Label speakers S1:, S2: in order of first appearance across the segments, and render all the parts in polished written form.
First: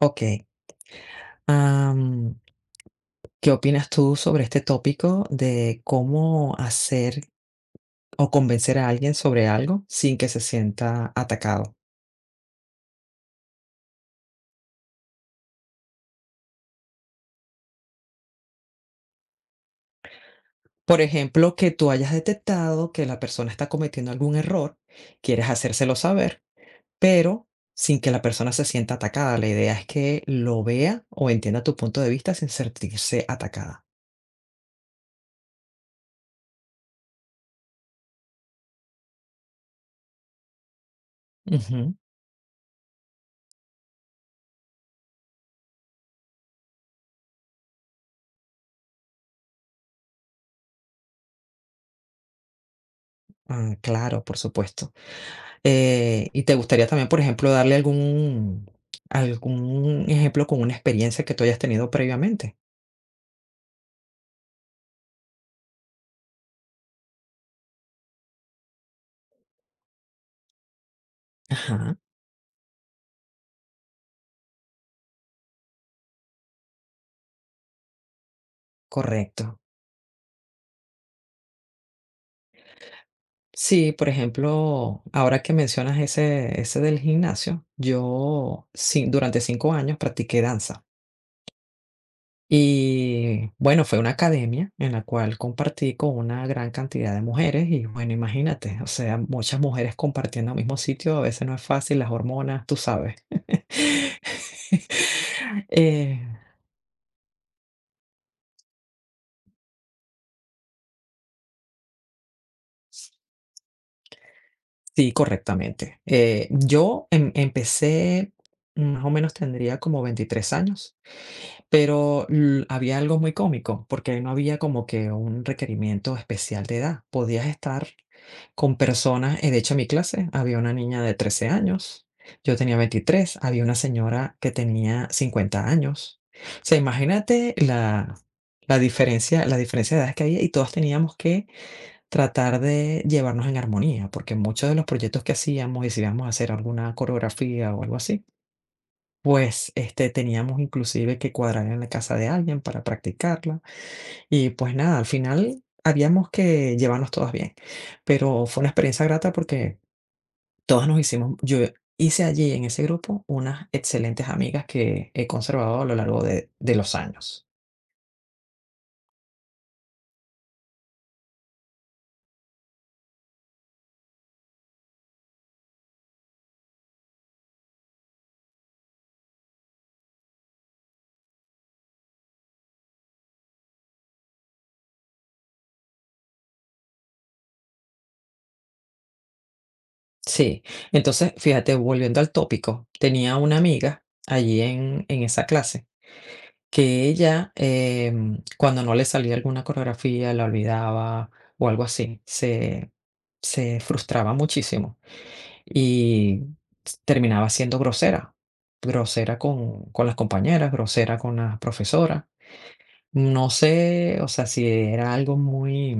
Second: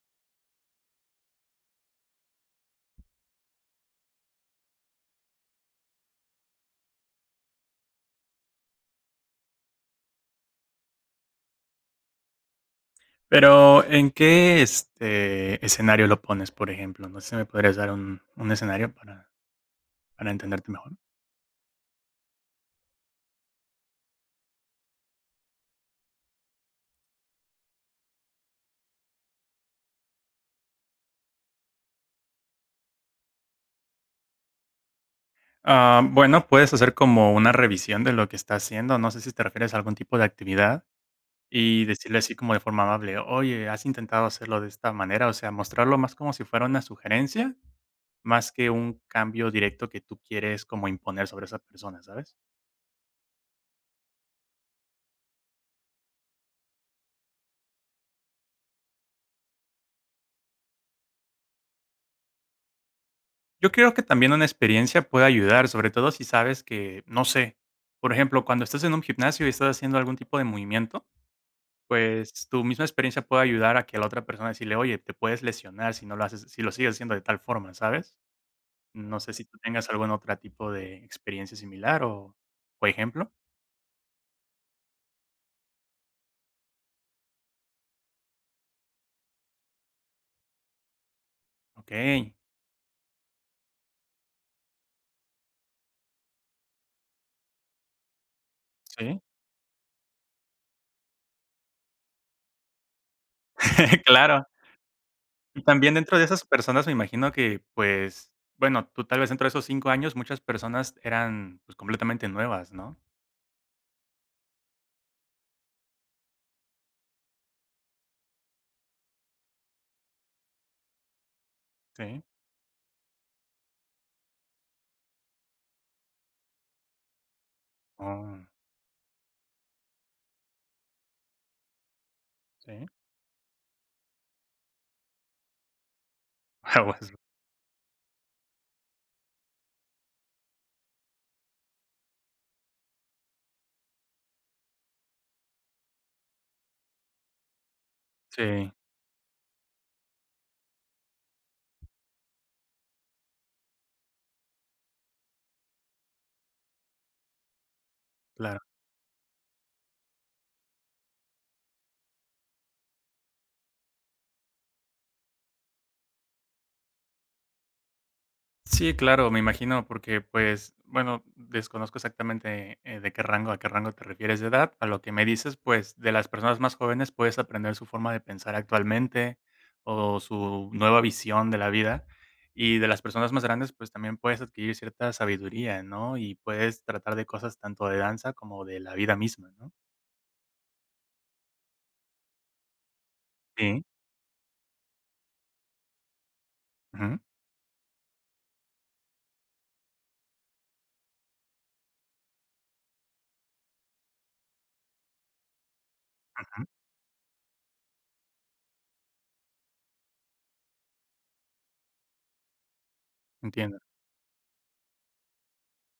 S1: Ok. Am, ¿Qué opinas tú sobre este tópico de cómo hacer o convencer a alguien sobre algo sin que se sienta atacado?
S2: Pero, ¿en qué, este, escenario lo pones, por ejemplo? No sé si me podrías dar un escenario para entenderte mejor.
S1: Por ejemplo, que tú hayas detectado que la persona está cometiendo algún error, quieres hacérselo saber, pero sin que la persona se sienta atacada. La idea es que lo vea o entienda tu punto de vista sin sentirse atacada.
S2: Ah, bueno, puedes hacer como una revisión de lo que está haciendo, no sé si te refieres a algún tipo de actividad, y
S1: Ujú.
S2: decirle así como de forma amable: "Oye, ¿has intentado hacerlo de esta manera?". O sea, mostrarlo más como si fuera una sugerencia, más que un cambio directo que tú quieres como imponer sobre esa persona, ¿sabes?
S1: Ah, claro, por supuesto. Y te gustaría también, por ejemplo, darle algún ejemplo con una experiencia que tú hayas tenido previamente.
S2: Yo creo que también una experiencia puede ayudar, sobre todo si sabes que, no sé, por ejemplo, cuando estás en un gimnasio y estás haciendo algún tipo de movimiento,
S1: Ajá,
S2: pues tu misma experiencia puede ayudar a que la otra persona decirle, oye, te puedes lesionar si no lo haces, si lo sigues haciendo de tal forma, ¿sabes? No sé si tú
S1: correcto.
S2: tengas algún otro tipo de experiencia similar o ejemplo.
S1: Sí, por ejemplo, ahora que mencionas ese del gimnasio, yo, sí, durante 5 años practiqué danza.
S2: Ok,
S1: Y bueno, fue una academia en la cual compartí con una gran cantidad de mujeres y bueno, imagínate, o sea,
S2: sí,
S1: muchas mujeres compartiendo el mismo sitio, a veces no es fácil, las hormonas, tú sabes.
S2: claro. Y también dentro
S1: Eh,
S2: de esas personas me imagino que, pues, bueno, tú tal vez dentro de esos 5 años muchas personas eran pues completamente nuevas, ¿no?
S1: sí, correctamente. Yo empecé, más o menos tendría como 23 años.
S2: Sí.
S1: Pero l había algo muy cómico, porque no había como que un requerimiento especial de edad. Podías estar
S2: Oh,
S1: con personas, de hecho, en mi clase había una niña de 13 años, yo tenía
S2: ¿sí?
S1: 23, había una señora que tenía 50 años. O sea,
S2: Ah, pues,
S1: imagínate la diferencia de edades que había, y todas teníamos que tratar de llevarnos en armonía, porque muchos de los proyectos que hacíamos, y si íbamos a hacer alguna coreografía o algo así,
S2: sí,
S1: pues, este, teníamos inclusive que cuadrar en la casa de alguien para practicarla y, pues, nada, al final habíamos que llevarnos todas bien, pero
S2: claro.
S1: fue una experiencia grata porque todas nos hicimos yo hice allí en ese grupo unas excelentes amigas que he conservado a lo largo de los años.
S2: Sí, claro, me imagino, porque, pues, bueno, desconozco exactamente, de qué rango a qué rango te refieres de edad. A lo que me dices, pues, de las personas más jóvenes puedes aprender su forma de pensar actualmente, o su nueva visión de la vida, y de las personas más grandes, pues, también puedes adquirir cierta sabiduría, ¿no? Y puedes tratar de cosas tanto de danza como de la vida misma, ¿no?
S1: Sí, entonces, fíjate, volviendo al tópico, tenía una
S2: Sí.
S1: amiga allí en esa clase que
S2: Ujú,
S1: ella, cuando no le salía alguna coreografía, la olvidaba o algo así, se frustraba muchísimo y
S2: ujú.
S1: terminaba siendo grosera, grosera con las compañeras, grosera con la profesora. No
S2: Entiendo.
S1: sé, o sea, si era algo muy...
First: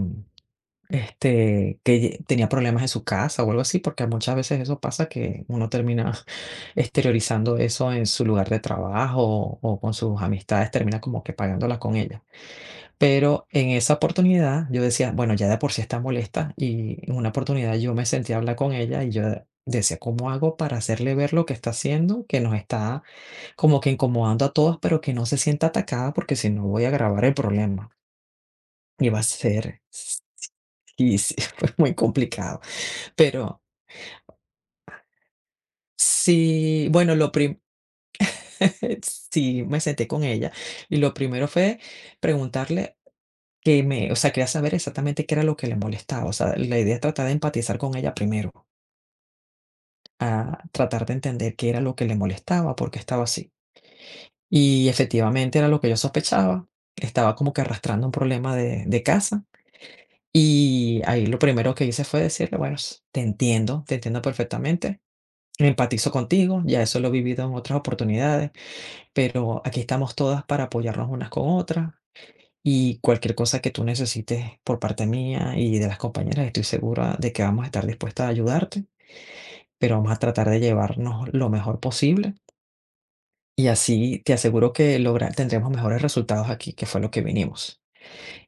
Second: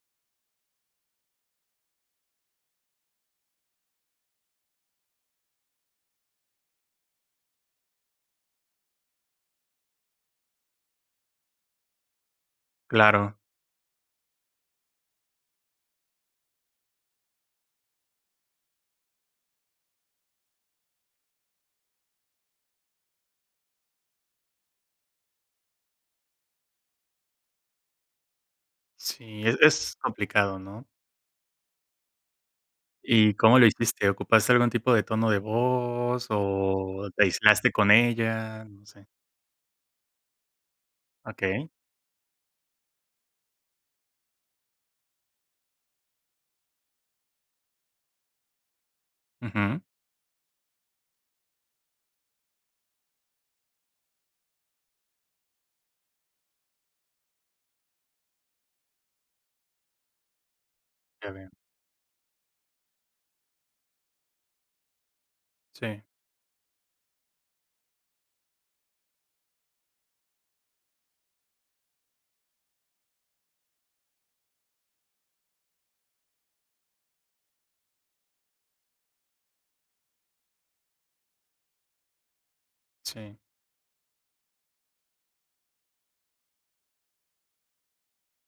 S1: Este, que tenía problemas en su casa o algo así, porque muchas veces eso pasa que uno termina exteriorizando eso en su lugar de trabajo o con sus amistades, termina como que pagándola con ella.
S2: Claro.
S1: Pero en esa oportunidad yo decía, bueno, ya de por sí está molesta y en una oportunidad yo me senté a hablar con ella y yo decía, ¿cómo hago para hacerle ver lo que está haciendo, que nos está como que incomodando a todos, pero que no se sienta atacada porque si no voy a agravar el problema? Y va a
S2: Sí, es
S1: ser,
S2: es complicado, ¿no?
S1: y sí, fue muy complicado.
S2: ¿Y cómo
S1: Pero
S2: lo hiciste? ¿Ocupaste algún tipo de tono de voz
S1: sí,
S2: o
S1: bueno,
S2: te
S1: lo prim
S2: aislaste con ella? No sé.
S1: sí, me senté con ella, y lo primero
S2: Okey.
S1: fue preguntarle que me o sea, quería saber exactamente qué era lo que le molestaba, o sea, la idea es tratar de empatizar con ella primero,
S2: Ujú.
S1: a tratar de entender qué era lo que le molestaba, por qué estaba así. Y efectivamente era lo que yo sospechaba, estaba como que arrastrando un problema de casa, y ahí
S2: Ya
S1: lo
S2: veo.
S1: primero que hice fue decirle: "Bueno, s te entiendo perfectamente,
S2: Sí,
S1: empatizo contigo, ya eso lo he vivido en otras oportunidades, pero aquí estamos todas para apoyarnos unas con otras y cualquier cosa que tú necesites por parte mía y de las compañeras, estoy segura de que vamos a estar dispuestas a ayudarte, pero vamos a tratar de llevarnos lo mejor posible
S2: sí.
S1: y así te aseguro que lograr, tendremos mejores resultados aquí, que fue lo que vinimos.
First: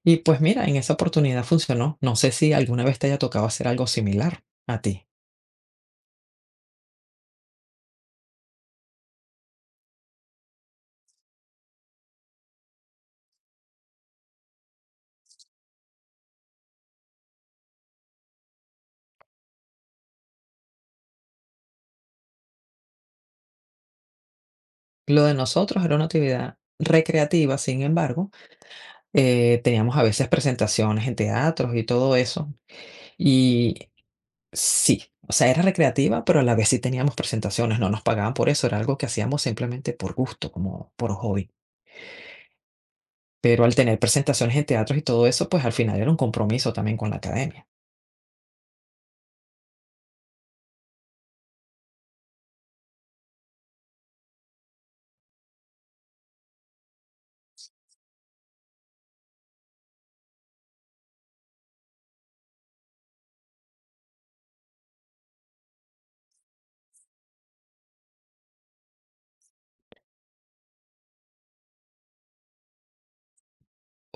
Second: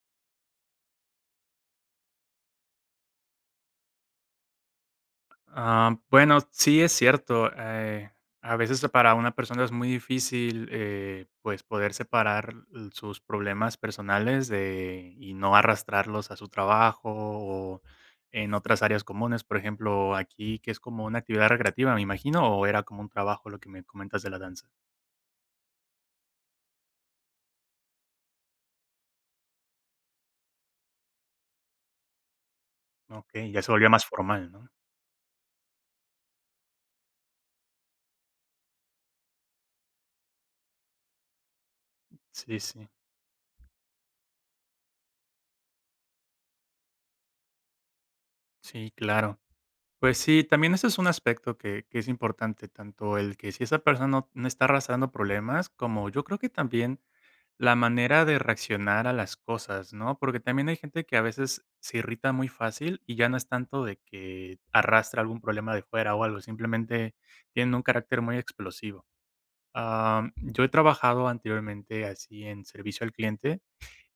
S1: Y pues mira, en esa oportunidad funcionó. No sé si alguna vez te haya tocado hacer algo similar a ti.
S2: Ah, bueno, sí es cierto, a veces para una persona es muy difícil, pues, poder separar l sus problemas personales de y no arrastrarlos a su trabajo o en otras áreas comunes. Por ejemplo, aquí, que es como una actividad recreativa, me imagino, ¿o era como un trabajo lo que me comentas de la danza?
S1: Lo de nosotros era una actividad recreativa, sin embargo, teníamos a veces presentaciones en teatros y todo eso,
S2: Ok, ya se volvió
S1: y
S2: más formal, ¿no?
S1: sí, o sea, era recreativa, pero a la vez sí teníamos presentaciones, no nos pagaban por eso, era algo que hacíamos simplemente por gusto, como por hobby.
S2: Sí, sí.
S1: Pero al tener presentaciones en teatros y todo eso, pues al final era un compromiso también con la academia.
S2: Sí, claro. Pues sí, también ese es un aspecto que es importante, tanto el que si esa persona no está arrastrando problemas, como yo creo que también la manera de reaccionar a las cosas, ¿no? Porque también hay gente que a veces se irrita muy fácil y ya no es tanto de que arrastra algún problema de fuera o algo, simplemente tienen un carácter muy explosivo. Yo he trabajado anteriormente así en servicio al cliente.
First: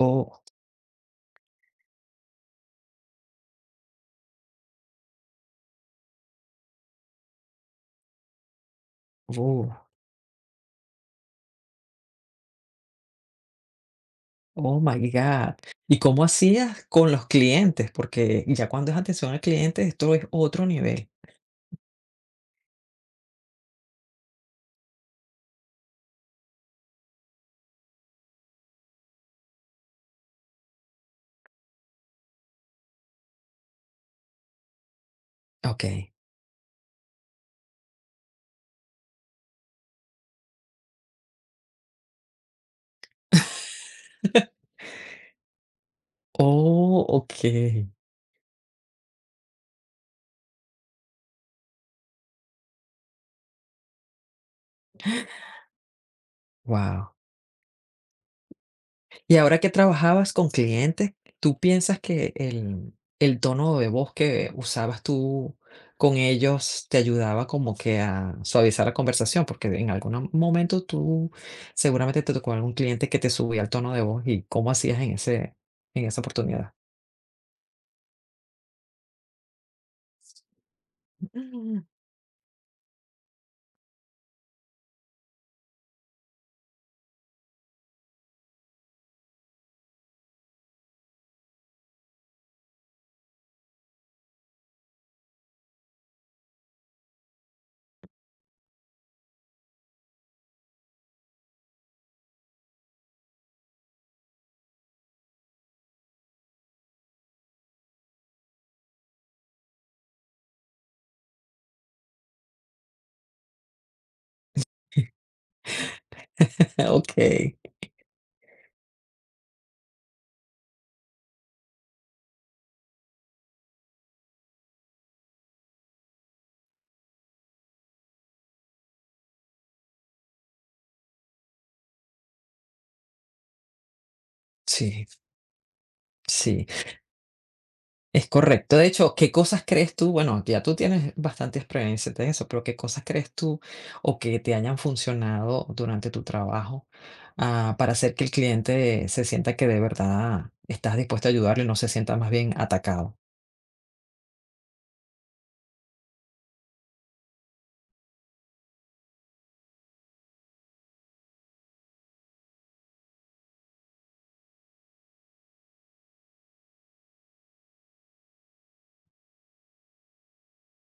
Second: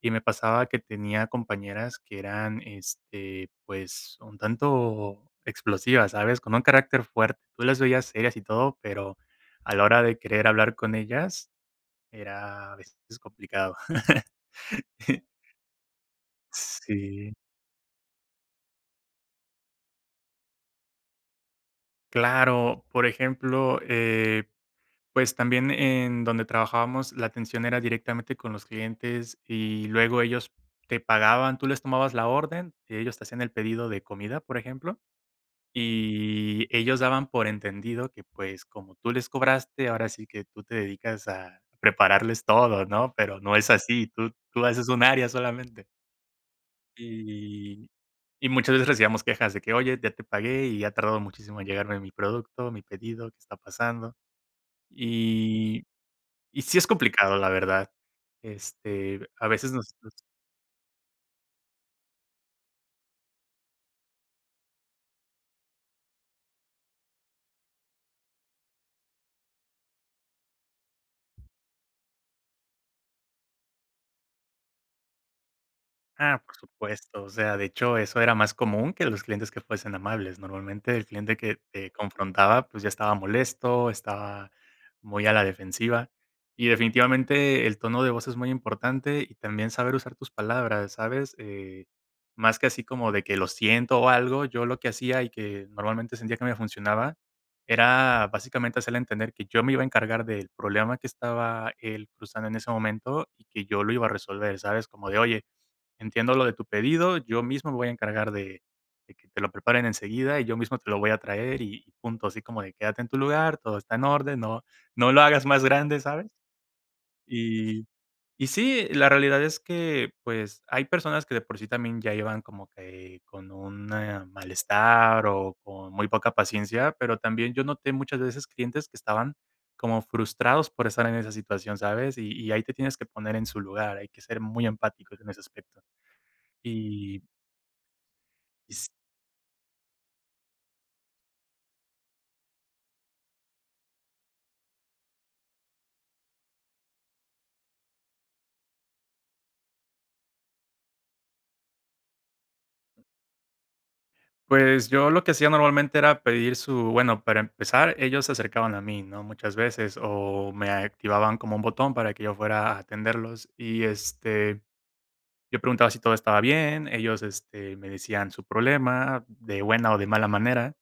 S2: Y me pasaba que tenía compañeras que eran, este, pues, un tanto explosivas, ¿sabes? Con un carácter fuerte. Tú las veías serias y todo, pero
S1: uh,
S2: a la hora de querer hablar con ellas era a veces complicado.
S1: oh my God. ¿Y cómo hacías con los
S2: Sí,
S1: clientes? Porque ya cuando es atención al cliente, esto es otro nivel.
S2: claro. Por ejemplo, pues, también en donde trabajábamos, la atención era directamente con los clientes y luego ellos te pagaban, tú les tomabas la orden, ellos te hacían el pedido de comida, por ejemplo.
S1: Ok.
S2: Y ellos daban por entendido que, pues, como tú les cobraste, ahora sí que tú te dedicas a prepararles todo, ¿no? Pero no es así, tú haces un área solamente.
S1: Oh, ok.
S2: Y y muchas veces recibíamos quejas de que: "Oye, ya te pagué y ha tardado muchísimo en llegarme mi producto, mi pedido, ¿qué está pasando?". Y y sí es
S1: Wow.
S2: complicado, la verdad. Este,
S1: Y
S2: a
S1: ahora que
S2: veces nos...
S1: trabajabas con clientes, ¿tú piensas que el tono de voz que usabas tú con ellos te ayudaba como que a suavizar la conversación? Porque en algún momento tú seguramente te tocó algún cliente que te subía el tono de voz y cómo hacías en ese, en esa
S2: Ah, por
S1: oportunidad.
S2: supuesto, o sea, de hecho, eso era más común que los clientes que fuesen amables. Normalmente el cliente que te confrontaba, pues ya estaba molesto, estaba muy a la defensiva. Y definitivamente el tono de voz es muy importante y también saber usar tus palabras, ¿sabes? Más que así como de que lo siento o algo, yo lo que hacía y que normalmente sentía que me funcionaba era básicamente hacerle entender que yo me iba a encargar del problema que estaba él cruzando en ese momento y que yo lo iba a resolver, ¿sabes? Como de, oye, entiendo lo de tu pedido, yo mismo me voy a encargar de que te lo preparen enseguida y yo mismo te lo voy a traer y punto, así como de quédate en tu lugar, todo está en orden, no lo hagas más grande, ¿sabes?
S1: Ok,
S2: Y y sí, la realidad es que, pues, hay personas que de por sí también ya llevan como que con un, malestar o con muy poca paciencia, pero también yo noté muchas veces clientes que estaban como frustrados por estar en esa situación, ¿sabes? Y ahí te tienes que poner en su lugar, hay que ser muy
S1: sí,
S2: empáticos en ese aspecto.
S1: sí.
S2: Y
S1: Es correcto. De
S2: S
S1: hecho, ¿qué cosas crees tú? Bueno, ya tú tienes bastante experiencia en eso, pero ¿qué cosas crees tú o que te hayan funcionado durante tu trabajo, para hacer que el cliente se sienta que de verdad estás dispuesto a ayudarlo y no se sienta más bien atacado?
S2: pues, yo lo que hacía normalmente era pedir su bueno, para empezar, ellos se acercaban a mí, ¿no? Muchas veces, o me activaban como un botón para que yo fuera a atenderlos. Y, este, yo preguntaba si todo estaba bien, ellos, este, me decían su problema, de buena o de mala manera.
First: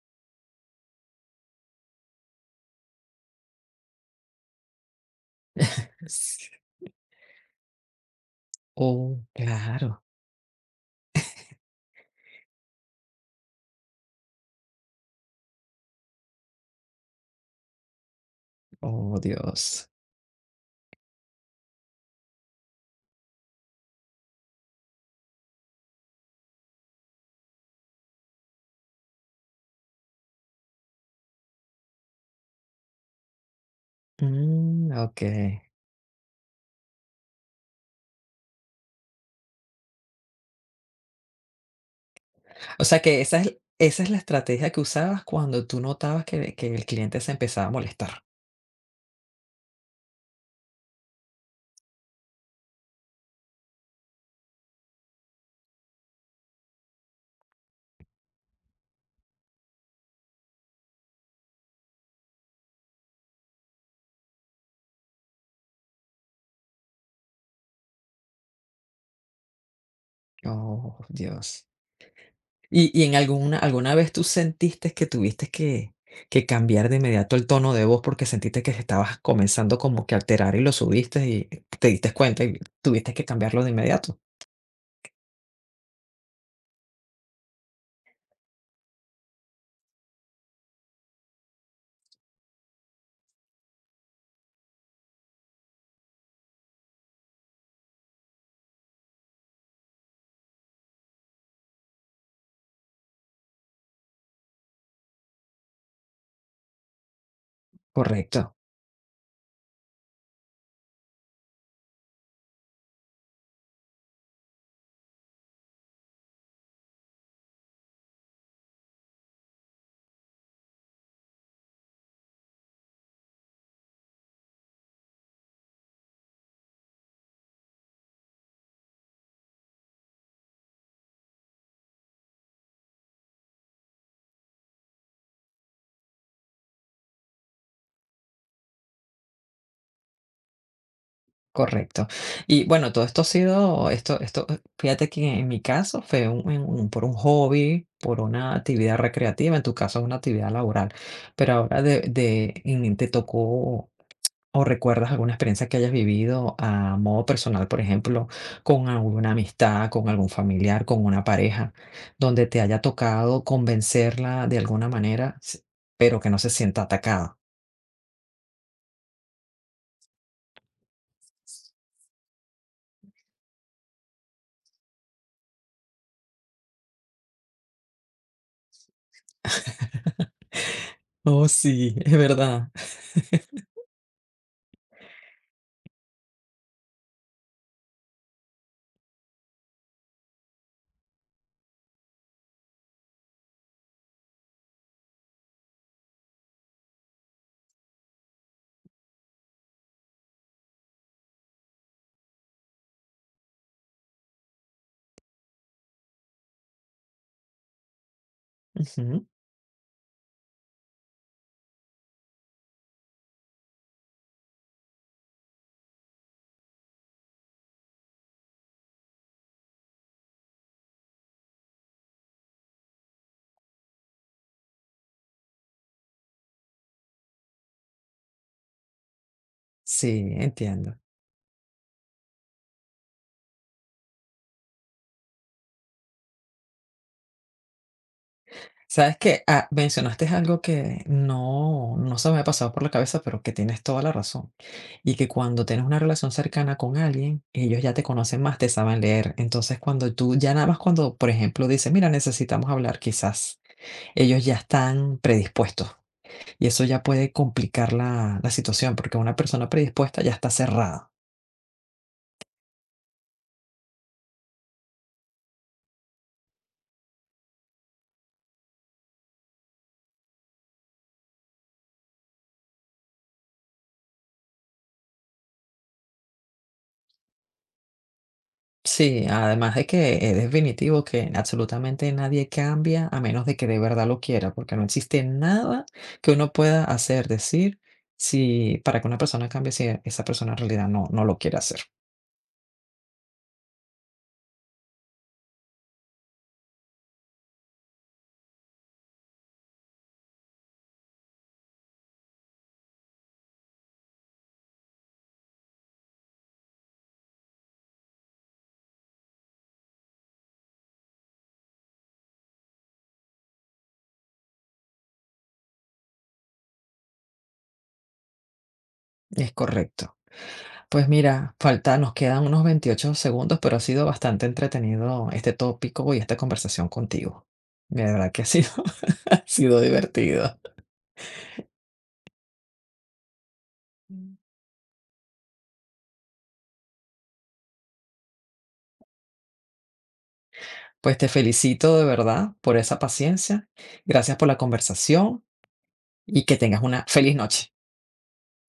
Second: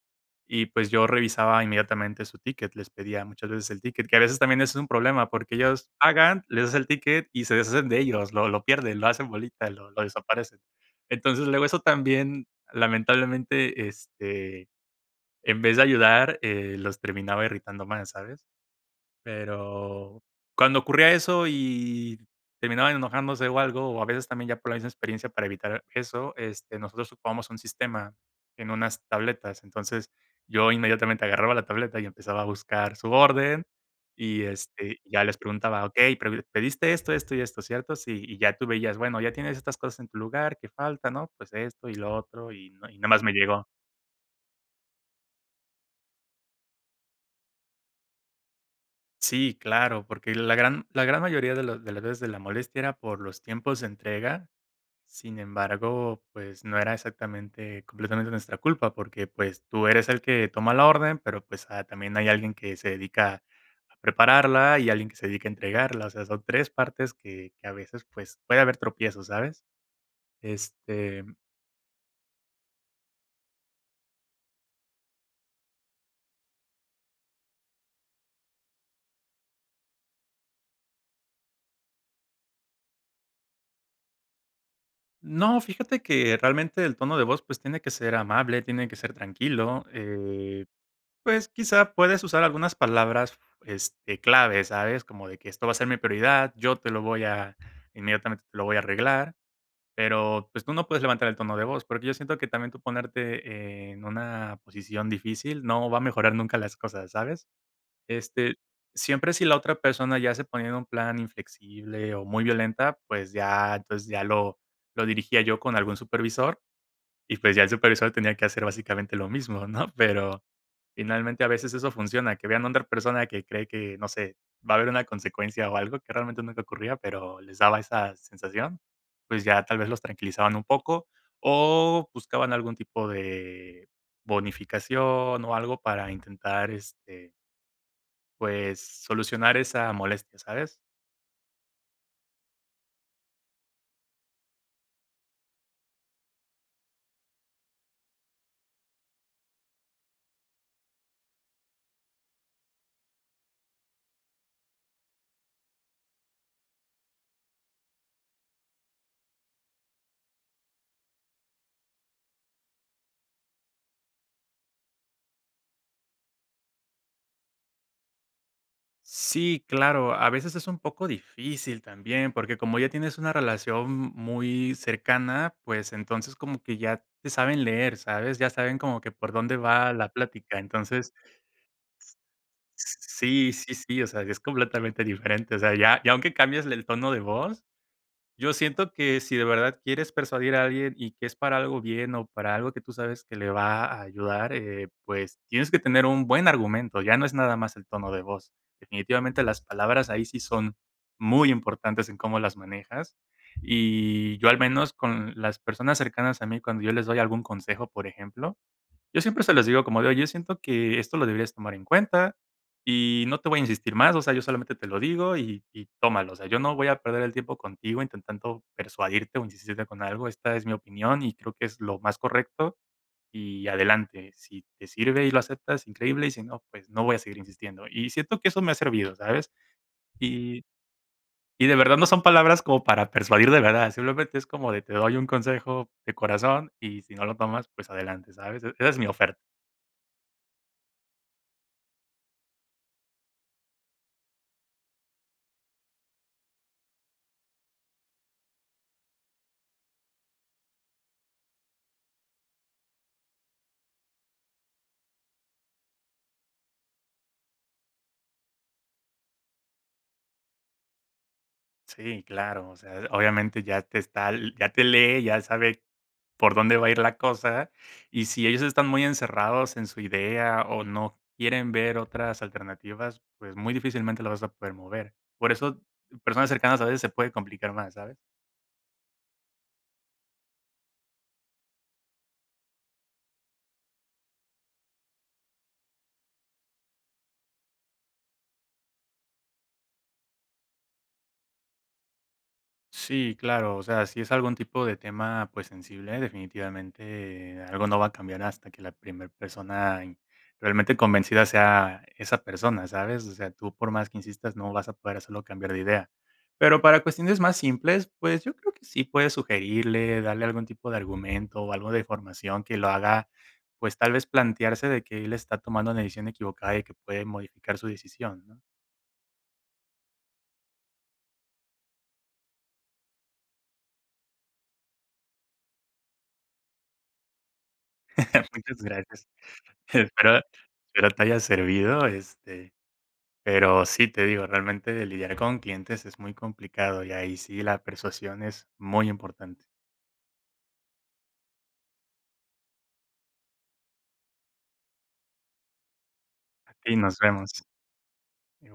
S2: Y, pues, yo revisaba inmediatamente su ticket, les pedía muchas veces el ticket, que a veces también eso es un problema, porque ellos pagan,
S1: S
S2: les das el ticket y se deshacen de ellos, lo pierden, lo
S1: Oh,
S2: hacen bolita, lo
S1: claro.
S2: lo desaparecen. Entonces, luego eso también, lamentablemente, este, en vez de ayudar, los terminaba irritando más, ¿sabes?
S1: Oh, Dios.
S2: Pero cuando ocurría eso y terminaban enojándose o algo, o a veces también ya por la misma experiencia para evitar eso, este, nosotros ocupábamos un sistema en unas tabletas. Entonces, yo inmediatamente agarraba la tableta y empezaba a buscar su orden y,
S1: Mm,
S2: este, ya les
S1: okey.
S2: preguntaba: "Okey, pre pediste esto, esto y esto, ¿cierto? Sí". Y ya tú veías: "Bueno, ya tienes estas cosas en tu lugar, ¿qué falta, no? Pues esto y lo otro", y
S1: O
S2: no y
S1: sea
S2: nada
S1: que
S2: más me
S1: esa es
S2: llegó.
S1: esa es la estrategia que usabas cuando tú notabas que el cliente se empezaba a molestar.
S2: Sí, claro, porque la gran mayoría de los de las veces de la molestia era por los tiempos de entrega. Sin embargo, pues, no era exactamente completamente nuestra culpa, porque, pues, tú eres el que toma la orden, pero, pues, ah, también hay alguien que se dedica a prepararla y alguien que se dedica a entregarla. O sea, son 3 partes que a veces, pues, puede haber tropiezos, ¿sabes?
S1: Oh,
S2: Este,
S1: Dios. Y en alguna vez tú sentiste que tuviste que cambiar de inmediato el tono de voz porque sentiste que estabas comenzando como que a alterar y lo subiste y te diste cuenta y tuviste que cambiarlo de inmediato?
S2: no, fíjate que realmente el tono de voz, pues, tiene que ser amable, tiene que ser tranquilo. Eh. Pues, quizá puedes usar algunas palabras, este, clave, ¿sabes? Como de que esto va a ser mi prioridad, yo te lo voy a inmediatamente te lo voy a arreglar, pero, pues, tú no puedes levantar el tono de voz, porque yo siento que también tú ponerte en una posición difícil no va a mejorar nunca las cosas, ¿sabes?
S1: Correcto,
S2: Este, siempre si la otra persona ya se ponía en un plan inflexible o muy violenta, pues ya, entonces ya lo dirigía yo con algún supervisor y, pues, ya el supervisor tenía que hacer básicamente lo mismo, ¿no? Pero finalmente, a veces eso funciona, que vean a otra persona que cree que, no sé, va a haber una consecuencia o algo que realmente nunca ocurría, pero les daba esa sensación, pues ya tal vez los tranquilizaban un poco o buscaban algún tipo de bonificación o algo para intentar, este, pues, solucionar esa molestia, ¿sabes?
S1: correcto. Y bueno, todo esto ha sido fíjate que en mi caso fue un en un por un hobby, por una actividad recreativa, en tu caso, una actividad laboral, pero ahora te tocó ¿o recuerdas alguna experiencia que hayas vivido a modo personal, por ejemplo, con alguna amistad, con algún familiar, con una pareja, donde te haya tocado convencerla de alguna manera, pero que no se sienta atacada?
S2: Sí, claro, a veces es un poco difícil también, porque como ya tienes una relación muy cercana, pues entonces como que ya te saben leer, ¿sabes? Ya saben como que por dónde va la plática. Entonces,
S1: Oh, sí, es verdad.
S2: sí, sí, sí, o sea, es completamente diferente. O sea, ya, ya aunque cambies el tono de voz, yo siento que si de verdad quieres persuadir a alguien y que es para algo bien o para algo que tú sabes que le va a ayudar, pues tienes que tener un buen argumento, ya no es nada más el tono de voz. Definitivamente las palabras ahí sí son muy importantes en cómo las manejas. Y yo al menos con las personas cercanas a mí, cuando yo les doy algún consejo, por ejemplo, yo
S1: Ujú,
S2: siempre se los digo como de: "Oye, siento que esto lo deberías tomar en cuenta y no te voy a insistir más, o sea, yo solamente te lo digo y tómalo, o sea, yo no voy a perder el tiempo contigo intentando persuadirte o insistirte con algo, esta es mi opinión y creo que es lo más correcto y adelante, si te sirve y lo aceptas, increíble, y si no, pues no voy a seguir insistiendo". Y siento que eso me ha servido, ¿sabes?
S1: sí,
S2: Y
S1: entiendo.
S2: y de verdad no son palabras como para persuadir de verdad, simplemente es como de: "Te doy un consejo de corazón y si no lo tomas, pues adelante", ¿sabes? E esa es mi
S1: Sabes
S2: oferta.
S1: que mencionaste algo que no, no se me había pasado por la cabeza, pero que tienes toda la razón. Y que cuando tienes una relación cercana con alguien, ellos ya te conocen más, te saben leer. Entonces, cuando tú, ya nada más cuando, por ejemplo, dices, mira, necesitamos hablar, quizás ellos ya están predispuestos. Y eso ya puede complicar la situación, porque una persona predispuesta ya está cerrada.
S2: Sí, claro, o sea, obviamente ya te está ya te lee, ya sabe por dónde va a ir la cosa, y si ellos están muy encerrados en su idea o no quieren ver otras alternativas, pues, muy difícilmente la vas a poder mover. Por eso, personas cercanas a veces se puede complicar más, ¿sabes?
S1: Sí, además de que es definitivo que absolutamente nadie cambia a menos de que de verdad lo quiera, porque no existe nada que uno pueda hacer, decir, si para que una persona cambie si esa persona en realidad no, no lo quiere hacer.
S2: Sí, claro, o sea, si es algún tipo de tema, pues, sensible, definitivamente algo no va a cambiar hasta que la primera persona in realmente convencida sea esa persona, ¿sabes? O sea, tú por más que insistas, no vas a poder hacerlo cambiar de idea. Pero para cuestiones más simples, pues, yo creo que sí puedes sugerirle, darle algún tipo de argumento o algo de información que lo haga, pues, tal vez plantearse de que él está tomando una decisión equivocada y que puede modificar su decisión, ¿no?
S1: Es correcto. Pues mira, falta, nos quedan unos 28 segundos, pero ha sido bastante entretenido este tópico y esta conversación contigo. De verdad que ha sido,
S2: Muchas gracias.
S1: ha sido
S2: Espero
S1: divertido.
S2: espero te haya servido, este, pero sí, te
S1: Mm.
S2: digo, realmente lidiar con clientes es muy complicado y ahí sí la persuasión es muy importante.
S1: Pues te felicito de verdad por esa paciencia. Gracias por la conversación y que
S2: A
S1: tengas
S2: ti,
S1: una
S2: nos
S1: feliz
S2: vemos.
S1: noche.